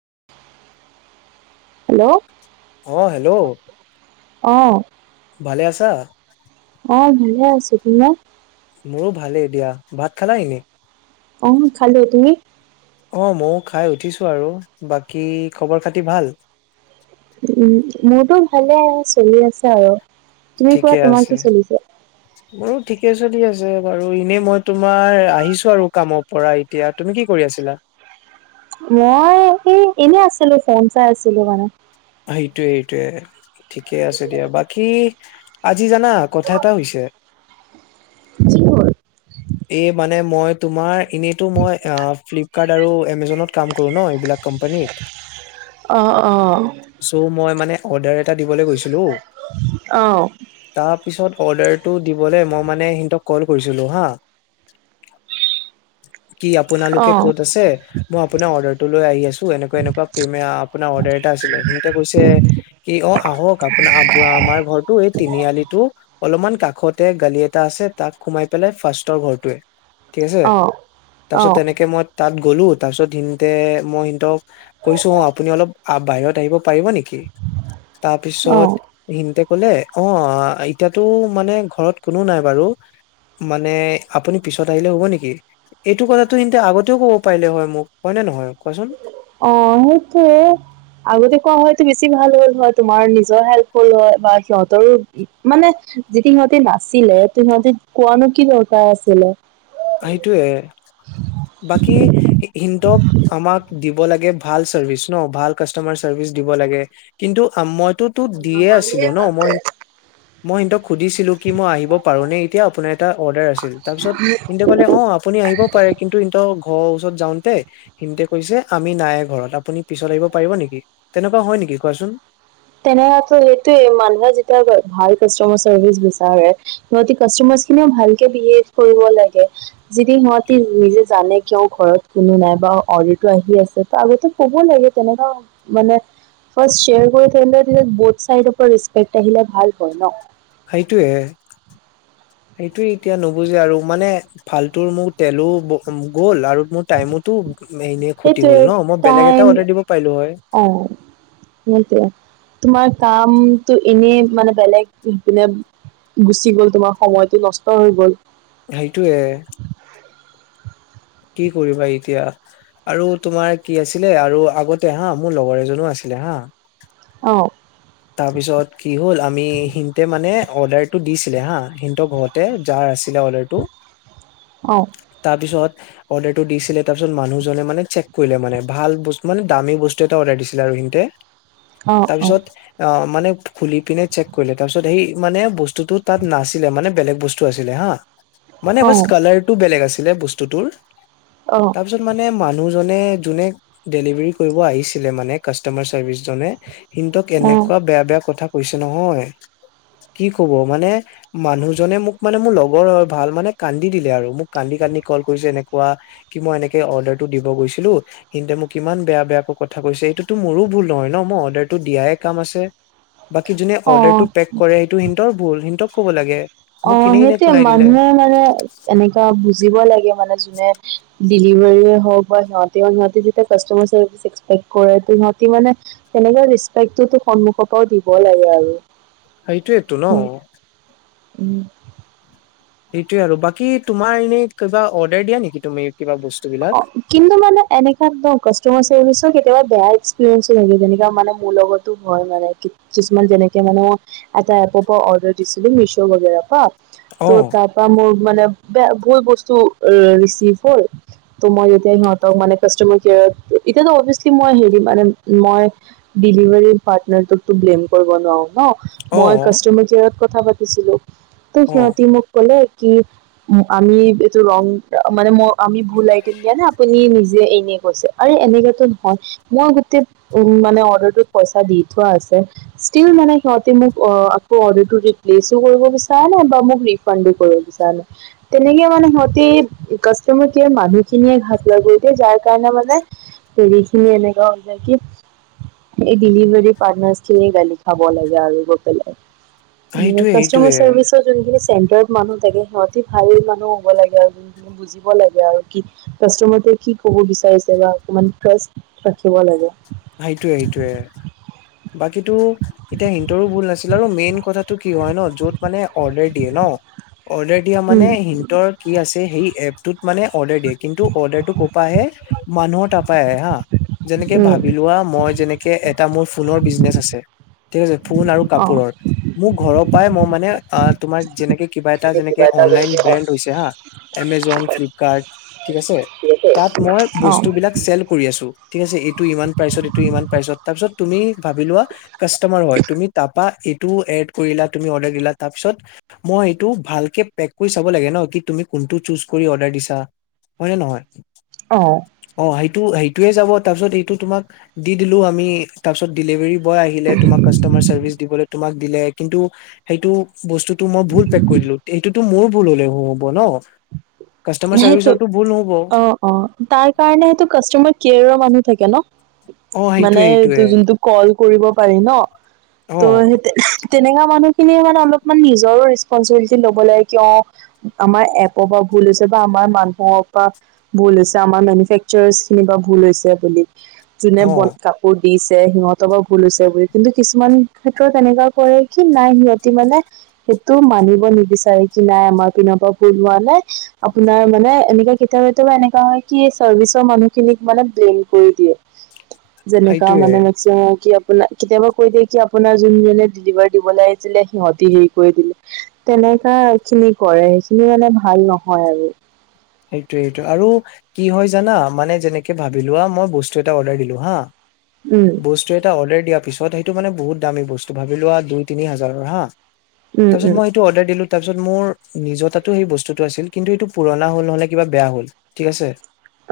[unintelligible] অ hello. অহ। ভালে আছা। অ ভালে আছো তোমাৰ। মোৰো ভালেই এ দিয়া ভাত খালা নি। অঁ খালোঁ তুমি অ ময়ো খাই উঠিছো আৰু বাকী খবৰ খাতি ভাল। উম মোৰতো ভালে চলি আছে আৰু। তুমিৰ ঠিকে পৰা তোমাৰ আছে কি চলিছো। মোৰো ঠিকে চলি আছে বাৰু এনে মই তোমাৰ আহিছো আৰু কামৰ পৰা এতিয়া তুমি কি কৰি আছিলা। মই এই এনে আছিলো ফেঞ্চাই আছিলো মানে। সেইটোৱে এইটয়ে ঠিকে আছে দিয়া বাকী আজি জানা কথা এটা হৈছে। জি হয়। এই মই মানে তোমাৰ এনেটু মই ফিলিকাড, এমেজন কাম কৰোঁ ন এই বিলাক কুমপানীত অঁ অঁ চৌ মই মানে। অৰ্ডাৰ এটা। দিবলৈ গৈছিলো অঁ তাৰপিছত। অৰ্ডাৰটো দিবলৈ মই মানে সিহঁতক কল কৰিছিলোঁ হা। কি অঁ আপোনালোকে কত আছে মই আপোনাৰ অৰ্ডাৰটো লৈ আহি আছো এনেকুৱা এনেকুৱ আপোনাৰ অৰ্ডাৰ এটা আছিলে সিহঁতে কৈছে কি অ আহক আপোনাৰ আমাৰ ঘৰটো এই তিনিআলিটো অলপমান কাষতে গালি এটা আছে তাক সোমাই। পেললে ফাৰ্ষ্ট। ৰ ঘৰটোৱে। ঠিক আছে অঁ তাৰপিছত অঁ তেনেকে মই তাত গ'লো। তাৰপিছত সিতে মই সিহঁতক। কৈছো অ আপুনি অলপ বাহিৰত। পাৰিব নেকি! তাৰ পিছত অঁ সিহতে কলে। অ এতিয়াতো মানে ঘৰত কোনো নাই বাৰু মানে। আপুনি পিছত আহিলে হ'ব নেকি? এইটো কথাটো সিহঁতে আগতেও কব পাৰিলে হয় মোক হয়নেে নহয় কোৱাচোন অ সেইটো আগতে কোৱা হয়তো বেছি ভাল হ'ল হয়। তোমাৰ নিজৰ হেল্প হল হয় বা সিহঁতৰো মানে যিটো সিহঁতে নাছিলে সিহঁতি কোৱানো কি দৰকাৰ আছিলে। সেইটোয়ে বাকী সিহঁতক আমাক দিব লাগে ভাল চাৰ্ভিচ ন ভাল কাষ্টমাৰ চাৰ্ভিচ দিব লাগে। কিন্তু আই টো দিয়ে আছিলো ন মই মই সিহঁতক সুধিছিলো কি মই আহিব পাৰো নে এতিয়া আপোনাৰ এটা অৰ্ডাৰ আছিল। তাৰপিছত এন্ত কলে অ আপুনি আহিবও পাৰে কিন্তু এ ঘৰৰ ওচৰত যাওঁতে সিহঁতে কৈছে আমি নাই ঘৰত। আপুনি পিছত আহিব পাৰিব নেকি তেনেকুৱা হয় নেকি কোৱাচোন তেনেহলে সেইটো‌য়ে। মানুহে যেতিয়া ভাল কাষ্টমাৰ চাৰ্ভিচ বিচাৰে সিহঁতি কাষ্টমাৰ খিনিয়ে ভালকে বিসেব কৰিব লাগ। যদি সিহঁতে নিজে জানে কিয় ঘৰত কোনো নাই। অৰ্ডাৰটো আহি আছে। তাৰ আগতে কব লাগে তেনেকা ব চাই েক আহিলে ভাল হয় ন [unintelligible] সেইটোয়ে। সেইটো এতিয়া নুবুজে আৰু মানে ফালতু মোৰ তেলো গ'ল আৰু মোৰ টাইমোতো এনে ক্ষতি সেইটো হ'ল ন মই বেলেগ তাই এটা অৰ্ডাৰ দিব পাৰিলো হয় অ সেইটো তোমাৰ কামটো এনে। মানে বেলেগপিনে গুচি গ'ল তোমাৰ সময়টো নষ্ট হৈ গ'ল। সেইটোয়ে কি কৰিবা এতিয়া আৰু তোমাৰ কি আছিলে আৰু আগতে হা মোৰ লগৰ এজনো আছিলে হা অ' তাৰ পিছত কি হ'ল। আমি সিহতে মানে অৰ্ডাৰটো দিছিলে হা সিহতৰ ঘৰতে যাৰ আছিলে অৰ্ডাৰটো অ তাৰপিছত অৰ্ডাৰটো দিছিলে। তাৰপিছত মানুহজনে মানে চেক কৰিলে মানে ভাল মানে দামী বস্তু এটা অৰ্ডাৰ দিছিলে আৰু সিহঁতে অ অ তাৰপিছত অ মানে খুলি পিনে চেক কৰিলে তাৰ পিছত সেই মানে বস্তুটো তাত নাছিলে মানে বেলেগ বস্তু আছিলে হা। মানে অ বছ কালাৰ টো বেলেগ আছে ছিলে বস্তুটোৰ অ তাৰ পিছত মানে মানুহ মানে কোনে ডেলিভাৰী কৰিব আহিছিলে মানে কাষ্টমাৰ চাৰ্ভিচ জনে কিন্তু অ কেনেক বেয়া বেয়া কথা কৈছে নহয় কি কব মানে মানুহজনে মোক মানে মোৰ লগৰ ভাল মানে কান্দি দিলে আৰু মোক কান্দি কান্দি কল কৰিছে। এনেকুৱা কি মই এনেকে অৰ্ডাৰটো দিব গৈছিলো কিন্তে মোক কিমান বেয়া বেয়াকৈ কথা কৈছে এইটোতো মোৰো ভুল নহয় ন মই অৰ্ডাৰটো দিয়াই কাম আছে। বাকী যোনে অ অৰ্ডাৰটো পেক কৰে সেইটো সিহঁতৰ ভুল সিহঁতক ক'ব লাগে। অ মোক ইনে ইনে সেইটোয়ে খুনাই দিলে মানুহে মানে এনেুৱা বুজিব লাগে মানে যোনে ডিলিভাৰ হওক হয়। সিহঁতে যেতিয়া কষ্ট কৰিছে চাপসকাইপ কৰাটো মানে কোনোবাই ৰেচপেকট সন্মুখৰ পৰা দিব লাগে আৰু। সেইটো এইটো ন উম সেইটোয়ে আৰু বাকী তোমাৰ এনেই কিবা অৰ্ডাৰ দিয়া নেকি তুমি? কিবা বস্তু অ বিলাক কিন্তু মানে এনেকা কাষ্টমাৰ চাৰ্ভিচও কেতিয়াবা বেয়া হৈছে। তেনে মানে মোৰ লগতো হয় মানে কি কিছুমান যেনেকে মানে এটা এপৰ পৰা অৰ্ডাৰ দিছিলো মিছ বাগোৰ পৰা তো অ তাৰ পৰা মোৰ মানে বেয়া ভুল বস্তু ৰিচিভ হল ত মই যেতিয়া সিহঁতক মানে কাষ্টমাৰ কেয়াৰত এতিয়াতো অভিয়াচলি মই হেৰি মান মই ডেলিভাৰী পাৰ্টনাৰটোকতো ব্লেম কৰিব নোৱাৰো ন অ মই কাষ্টমাৰ কেয়াৰ কথা পাতিছিলোঁ ত অ সিহতি মোক কলে কি আমি এইটো ৰং মানে ম আ ভুলাই দি দিয়ে নে আপুনি নিজ যে এনে কৈছে এনেকোৱা নহয় মই গোটেই উ মানে অৰ্ডাৰতো পইচা দি থোৱা আছে ষ্টিল মানে সিহতে মোক আকৌ অ আকৌ অৰ্ডাৰতো ৰিপ্লেচ কৰিব বিচৰা নাই বা মোক ৰিফাণ্ডডো কৰিব বিচৰা নাই তেনেকে মানে সিহতে কাষ্টামাৰ মানুহ খিনিয়ে আঘাত লাগে এতিয়া যাৰ কাৰণে মানে হেৰি খিনি এনেকোৱা যে কি এই ডেলিভাৰী পাৰ্টনাৰচ খিনিয়ে গালি খাব লাগে আৰু গৈ পেলাই সেইটোয়ে কাষ্টমাৰ সেইটোয়ে চাৰ্ভিচৰ যোনখিনি চেণ্টাৰ মানুহ থাকে সিহঁতি ভাল মানুহ হ'ব লাগে আৰু যোনখিনি বুজিব লাগে কাষ্টামাৰটোৱে কি কব বিচাৰিছে বা অকমান টেষ্ট ৰাখিব লাগে সেইটোৱে সেইটোৱে বাকীতো এতিয়া সিহতৰো ভুল নাছিল ন আৰু মেইন কথাটো কি হয় ন য'ত মানে অৰ্ডাৰ দিয়ে ন অৰ্ডাৰ দিয়া মানে সিহতৰ কি আছে সেই এপ মানে অৰ্ডাৰ দিয়ে কিন্তু অৰ্ডাৰটোোক ক'পা আহে মানুহৰ টাপাই আহে হা যেনেকে ভাব মই যেনেকে এটা মোৰ ফোনৰ বিজনেছ আছে তে যে ফোন আৰু অঁ কাপোৰৰ মোৰ ঘৰৰ পৰাই মই মানে তোমাৰ যেনে কিবা এটা যেনেকে যেনে কিবা এটা অনলান যেনেকে ব্ৰেণ্ড অৰ্ডাৰ হৈছে হা এমেজন ফ্লিপকাৰ্ট ঠিক আছে তাত মই দিয়ে অঁ বস্তু চেল কৰি আছো ঠিক আছে এইটো ইমান তাৰপিছত এইটো ইমান তাৰপিছত তুমি ভাৱি লোৱা কাষ্টামাৰ হয় তুমি তাপা এইটো এড কৰিলা তুমি অৰ্ডাৰ দিলা তাৰপিছত মই এইটো ভালকে পেক কৰি চাব লাগে কি তুমি কোনটো চোজ কৰি অৰ্ডাৰ দিছা হয় নে নহয় অহ অ সেইটো সেইটোয়ে যাব তাৰপিছত এইটো তোমাক দি দিলো আমি তাৰপিছত ডেলিভাৰী দিব আহিলে তোমাক কাষ্টমাৰ চাৰ্ভিচ দিবলৈ তোমাক দিলে কিন্তু সেইটো বস্তু তো মই ভুল পেক কৰিলো এইটো টো মোৰ ভুল হলে হ হ'ব ন কাষ্টমাৰ সেইটো চাৰ্ভিচৰটো ভুল নহ'ব অ অ তাৰ কাৰণে সেইটো কাষ্টমাৰ কেয়ৰৰ মানুহ থাকে ন অ মানে সেইটোয়ে এইটো সেইটোয়ে যোনটো কল কৰিব পাৰি ন অ ত' সেই তেনেকা মানুহ মানে অলপমান নিজৰো ৰেচপঞ্চছিবিলিটি ল'ব লাগে ক অ আমাৰ এপৰ বা ভুল বা আমাৰ মানুহৰ পৰা ভুল হৈছে আমাৰ মেনুফেকচাৰ খিনি পা ভুল হৈছে বুলি অ [unintelligible] দিছে সিহঁতৰ বা ভুল হৈছে বুলি কিন্তু কিছুমান ক্ষেত্ৰত এনেকোৱা কৰে কি নাই সিহঁতি মানে সেইটো মানিব নিবিচাৰে কি নাই আমাৰ পিনৰ পৰা ভুল হোৱা নাই আপোনাৰ মানে, এনেকা কেতিয়াবা কেতিয়াবা এনেকা হয় কি চাৰ্ভিচৰ মানুহখিনিক মানে ব্লেম কৰি দিয়ে। যেনেকা সেইটোয়ে মানে মেক্সিমাম কি আপোনা কেতিয়াবা কৈ দিয়ে কি আপোনাৰ যোনজনে ডিলিভাৰী দিবলৈ আহিছিলে সিহঁতি হেৰি কৰি দিলে তেনেকা একচুৱেলি কৰে, সেইখিনি মানে ভাল ন হয় আৰু। সেইটোৱে সেইটোৱে আৰু কি হয় জানা মানে যেনেকে ভাবি লোৱা মই বস্তু এটা অৰ্ডাৰ দিলো হাঁ উম বস্তু এটা অৰ্ডাৰ দিয়াৰ পিছত পিছত সেইটো মানে বহুত দামী বস্তু ভাবিলোৱা দুই তিনি হাজাৰৰ হাঁ উম তাৰপিছত উম মই এইটো অৰ্ডাৰ দিলো তাৰপিছত মোৰ নিজৰতাটো সেই বস্তুটো আছিল কিন্তু এইটো পুৰনা পুৰণা হ'ল নহ'লে কিবা বেয়া হ'ল ঠিক আছে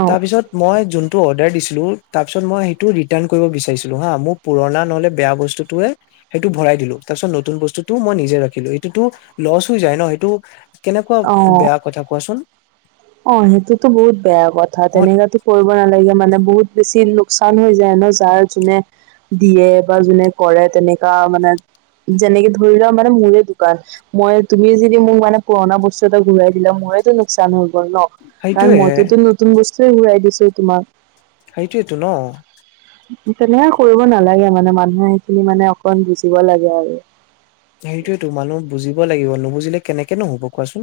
অ তাৰ পিছত মই যোন টো অৰ্ডাৰ দিছিলো তাৰপাছত মই সেইটো ৰিটাৰ্ণ কৰিব বিচাৰিছিলো হাঁ। মোৰ পুৰনা নহ'লে বেয়া বস্তুটোৱে সেইটো ভৰাই দিলো তাৰপিছত নতুন বস্তুটো মই নিজে ৰাখি লৈ সেইটোটো লছ হৈ যায় ন, সেইটো কেনেকুৱা বেয়া কথা কোৱাচোন? অঁ সেইটোতো বহুত বেয়া কথা অ তেনেকাটো কৰিব ব নালেগে মানে বহুত বেছি লোকচান হৈ যায় ন, যাৰ যোনে দিয়ে বা যোনে কৰে তেনেকা মানে, যেনেকে ধৰি লোৱা মানে মোৰে দোকান মই, তুমি যদি মোক মানে পুৰণা বস্তু এটা ঘূৰাই দিলা মইটো লোকচান হল। গ'ল ন, ' কাৰণ সেইটোয়ে মইটোতো নতুন বস ছে ঘূৰাই দিছো তোমাক। সেইটোৱেটো ন'। তেনেকে কৰিব নালাগে মানে, মানুহে সেইখিনি মানে অকণ বুজিব লাগে আৰু। সেইটোৱেটো মানুহ বুজিব লাগিব নুবুজিলে কেনেকে নো হ'ব কোৱাচোন?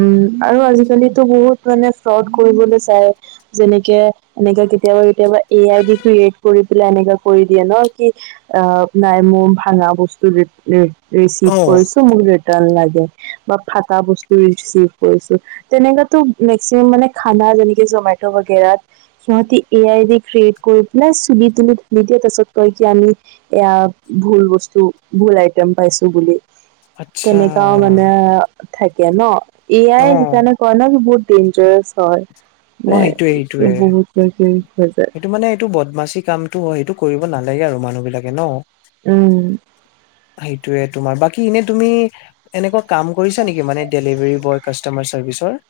উম, আৰু আজিকালিটো বহুত মানে ফ্ৰড কৰিবলৈ চাই, যেনেকে এনেকে কেতিয়াবা কেতিয়াবা এ আই ডি ক্ৰিয়েট কৰি পেলাই এনেকা কৰি দিয়ে ন। কি অঁ নাই মোৰ ভাঙা বস্তু অ ৰিচিভ কৰিছো মোক ৰিটাৰ্ণ লাগে। বা ফাটা বস্তু টো ৰিচিভ কৰিছো, তেনেকাতো মেক্সিমাম মানে খানা যেনেকে জ'মেটো বাগেৰাত, সিহঁতি এ আই ক্ৰিয়েট কৰি পেলাই চুলি তুলি খুলি দিয়ে, তাৰপাছত কয় যে আমি এয়া ভুল বস্তু ভুল আইটেম পাইছো বুলি। আচ্ছা তেনেকাও মানে থা কেন'? এয়াই অ সেইকাৰণে কয় ন সি বহুত ডেঞ্জাৰেছ হয়। ম অ সেইটোয়ে এই সেইটোয়ে বহুত হৈ যায় সেইটো মানে এইটো বদমাচি কামটো হয় সেইটো কৰিব নালাগে আৰু মানুহ বিলাকে ন? উম। সেইটোৱে তোমাৰ বাকী এনে তুমি, এনেকুৱা কাম কৰিছা নেকি, মানে ডেলিভাৰী বয় কাষ্টমাৰ চাৰ্ভিচৰ?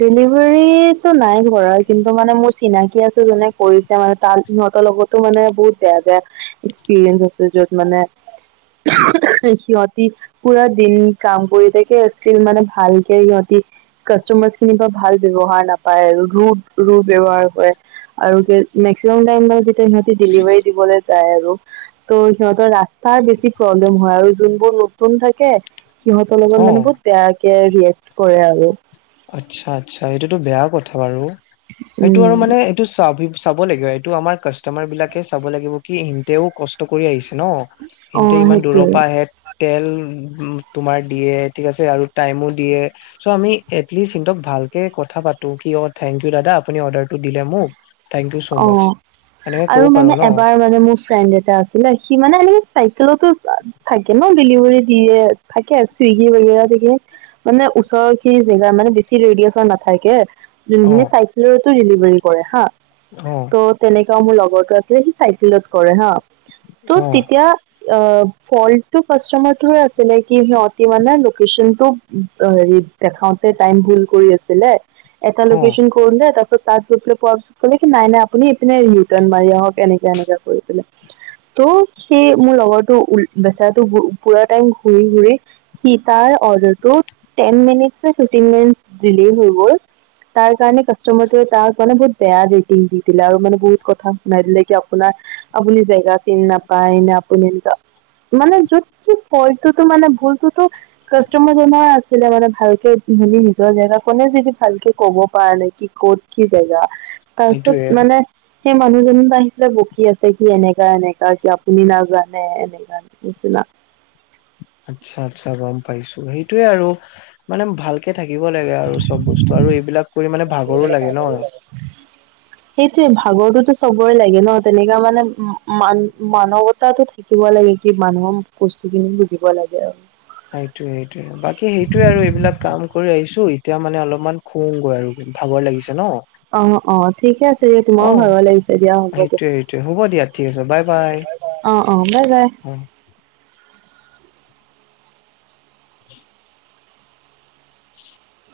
ডেলিভাৰীটো নাই কৰা কিন্তু মানে মোৰ চিনা থিকে আছে। যোনে কৰিছে মানে, সিহঁতৰ লগতো মানে, বহুত বেয়া, বেয়া এক্সপিৰিয়েনচ আছে। য'ত মানে, সিহঁতি পুৰা দিন কাম কৰি থাকে, ইচতিল মানে, ভালকে সিহঁতি কাষ্টমাৰ খিনিপা ভাল ব্যৱহাৰ নাপায় আৰু ৰোড ৰোড ব্যৱহাৰ কৰে আৰু মেক্সিমাম টাইম মানে যে সিহঁতি ডেলিভাৰী দিবলে যায় আৰু ত' সিহঁতৰ ৰাস্তাৰ বেছি প্ৰব্লেম হয় আৰু যোনবোৰ নতুন থাকে সিহঁতৰ লগত অ মানে, বহুত বেয়াকে বিহেভ কৰে আৰু। আচ্ছা! আচ্ছা! এইটোতো বেয়া কথা বাৰু। সেইটো আৰু উম মানে, এইটো চাবি চাব লাগিব। এইটো, আমাৰ কাষ্টমাৰ বিলাকে চাব লাগিব কি! ইহঁতেও কষ্ট কৰি আহিছে। ন'! অ সিহঁতে ইমান দূৰৰ সেইটোৱে পৰা আহে। তেল তোমাৰ দিয়ে, ঠিক আছে আৰু টাইমো দিয়ে। চ' আমি এটলিষ্ট সিহঁতক ভালকে কথা পাতোঁ কিয়! থেংক ইউ দাদা আপুনি অৰ্ডাৰটো দিলে মোক। থেংক ইউ চ' মাচ অ'! এনেকে ক'ব আৰু পাৰো মানে, ন এবাৰ মানে মোৰ ফ্ৰেণ্ড এটা আছিলে। সি মানে, চাইকেলতো থাকে ন' ডেলিভাৰীত দিয়ে থাকে আছে। চুইগি [unintelligible] দিয়ে। মানে, ওচৰ খিনি জেগা মানে বেছি ৰেডিঅচন নাথাকে। অ যোনখিনি চাইকেলত ডেলিভাৰী কৰে হা! অ'! ত' তেনেকা মোৰ লগৰটো আছিলে। সি চাইকেলত কৰে হা! ত' অ তেতিয়া অ'! ফল্টো কাষ্টমাৰটোয়ে আছিলে। কি সিহঁতি মানে, লোকেশ্যনটো ৰ' হেৰিত দেখাওঁ। টাইম ভুল কৰি আছিলে। এটা অ লোকেশ্যন কৰিলে। তাৰ পিছত, তাত গৈ পিলে পোৱাৰ পিছত ক'লে কি? নাই, নাই। আপুনি ইপিনে ৰিটাৰ্ন মাৰি আহক এনেকা, এনেকা। ত' সেই মোৰ লগৰটো বেচেৰাটো পুৰা টাইম ঘূৰি, ঘূৰি। সি তাৰ অৰ্ডাৰটোত তেনমিনিট নে ফিফটিন মিনিট দিলেই হৈ গ'ল। তাৰ কাৰনে, কাচতমাৰটোৱে তাক মানে বহুত বেয়া ৰেটিং দি দিলে আৰু মানে, বহুত কথা শুনাই দিলে! কি আপোনাৰ আপুনি জেগা চিনি নাপায়। নে আপুনি এ মানে, য'ত কি ফল্টটো মানে, ভুলটো কাষ্টমাৰ জনৰে আছিলে। মানে, ভালকে হেৰি নিজৰ জেগাকনে যদি ভালকে ক'ব পৰা নাই। কি ক'ত, কি জেগা। সেইটোয়ে তাৰপিছত মানে, সেই মানুহজনৰ পৰা আহি পেলাই বকি আছে। সি এনেকা, এনেকা কি আপুনি নাজানে! এনেকা নিচিনা। আচ্ছা! আচ্ছা! গম পাইছোঁ। সেইটোৱে আৰু মানে, ভালকে থাকিব লাগে আৰু চব বস্তু আৰু এইবিলাক কৰি মানে ভাগৰো লাগে ন'! সেইটোৱে, ভাগৰটোতো চবৰে লাগে ন'। তেনেকা মানে, মান মানৱতাটো থাকিব লাগে। কি মানুহৰ বস্তু খিনি বুজিব লাগে আৰু। সেইটোৱে, সেইটোৱে। বাকী সেইটোৱে আৰু এইবিলাক কাম কৰি আহিছোঁ। এতিয়া মানে, অলপমান শুগৈ আৰু ভাগৰ লাগিছে ন'! অ অ। ঠিক আছে। অ তোমাৰো ভাগৰ লাগিছে দিয়া হ'ব দিয়া সেইটোয়ে সেইটোয়ে হ'ব দিয়া ঠিক আছে বাই বাই অ অ বাই বাই। অ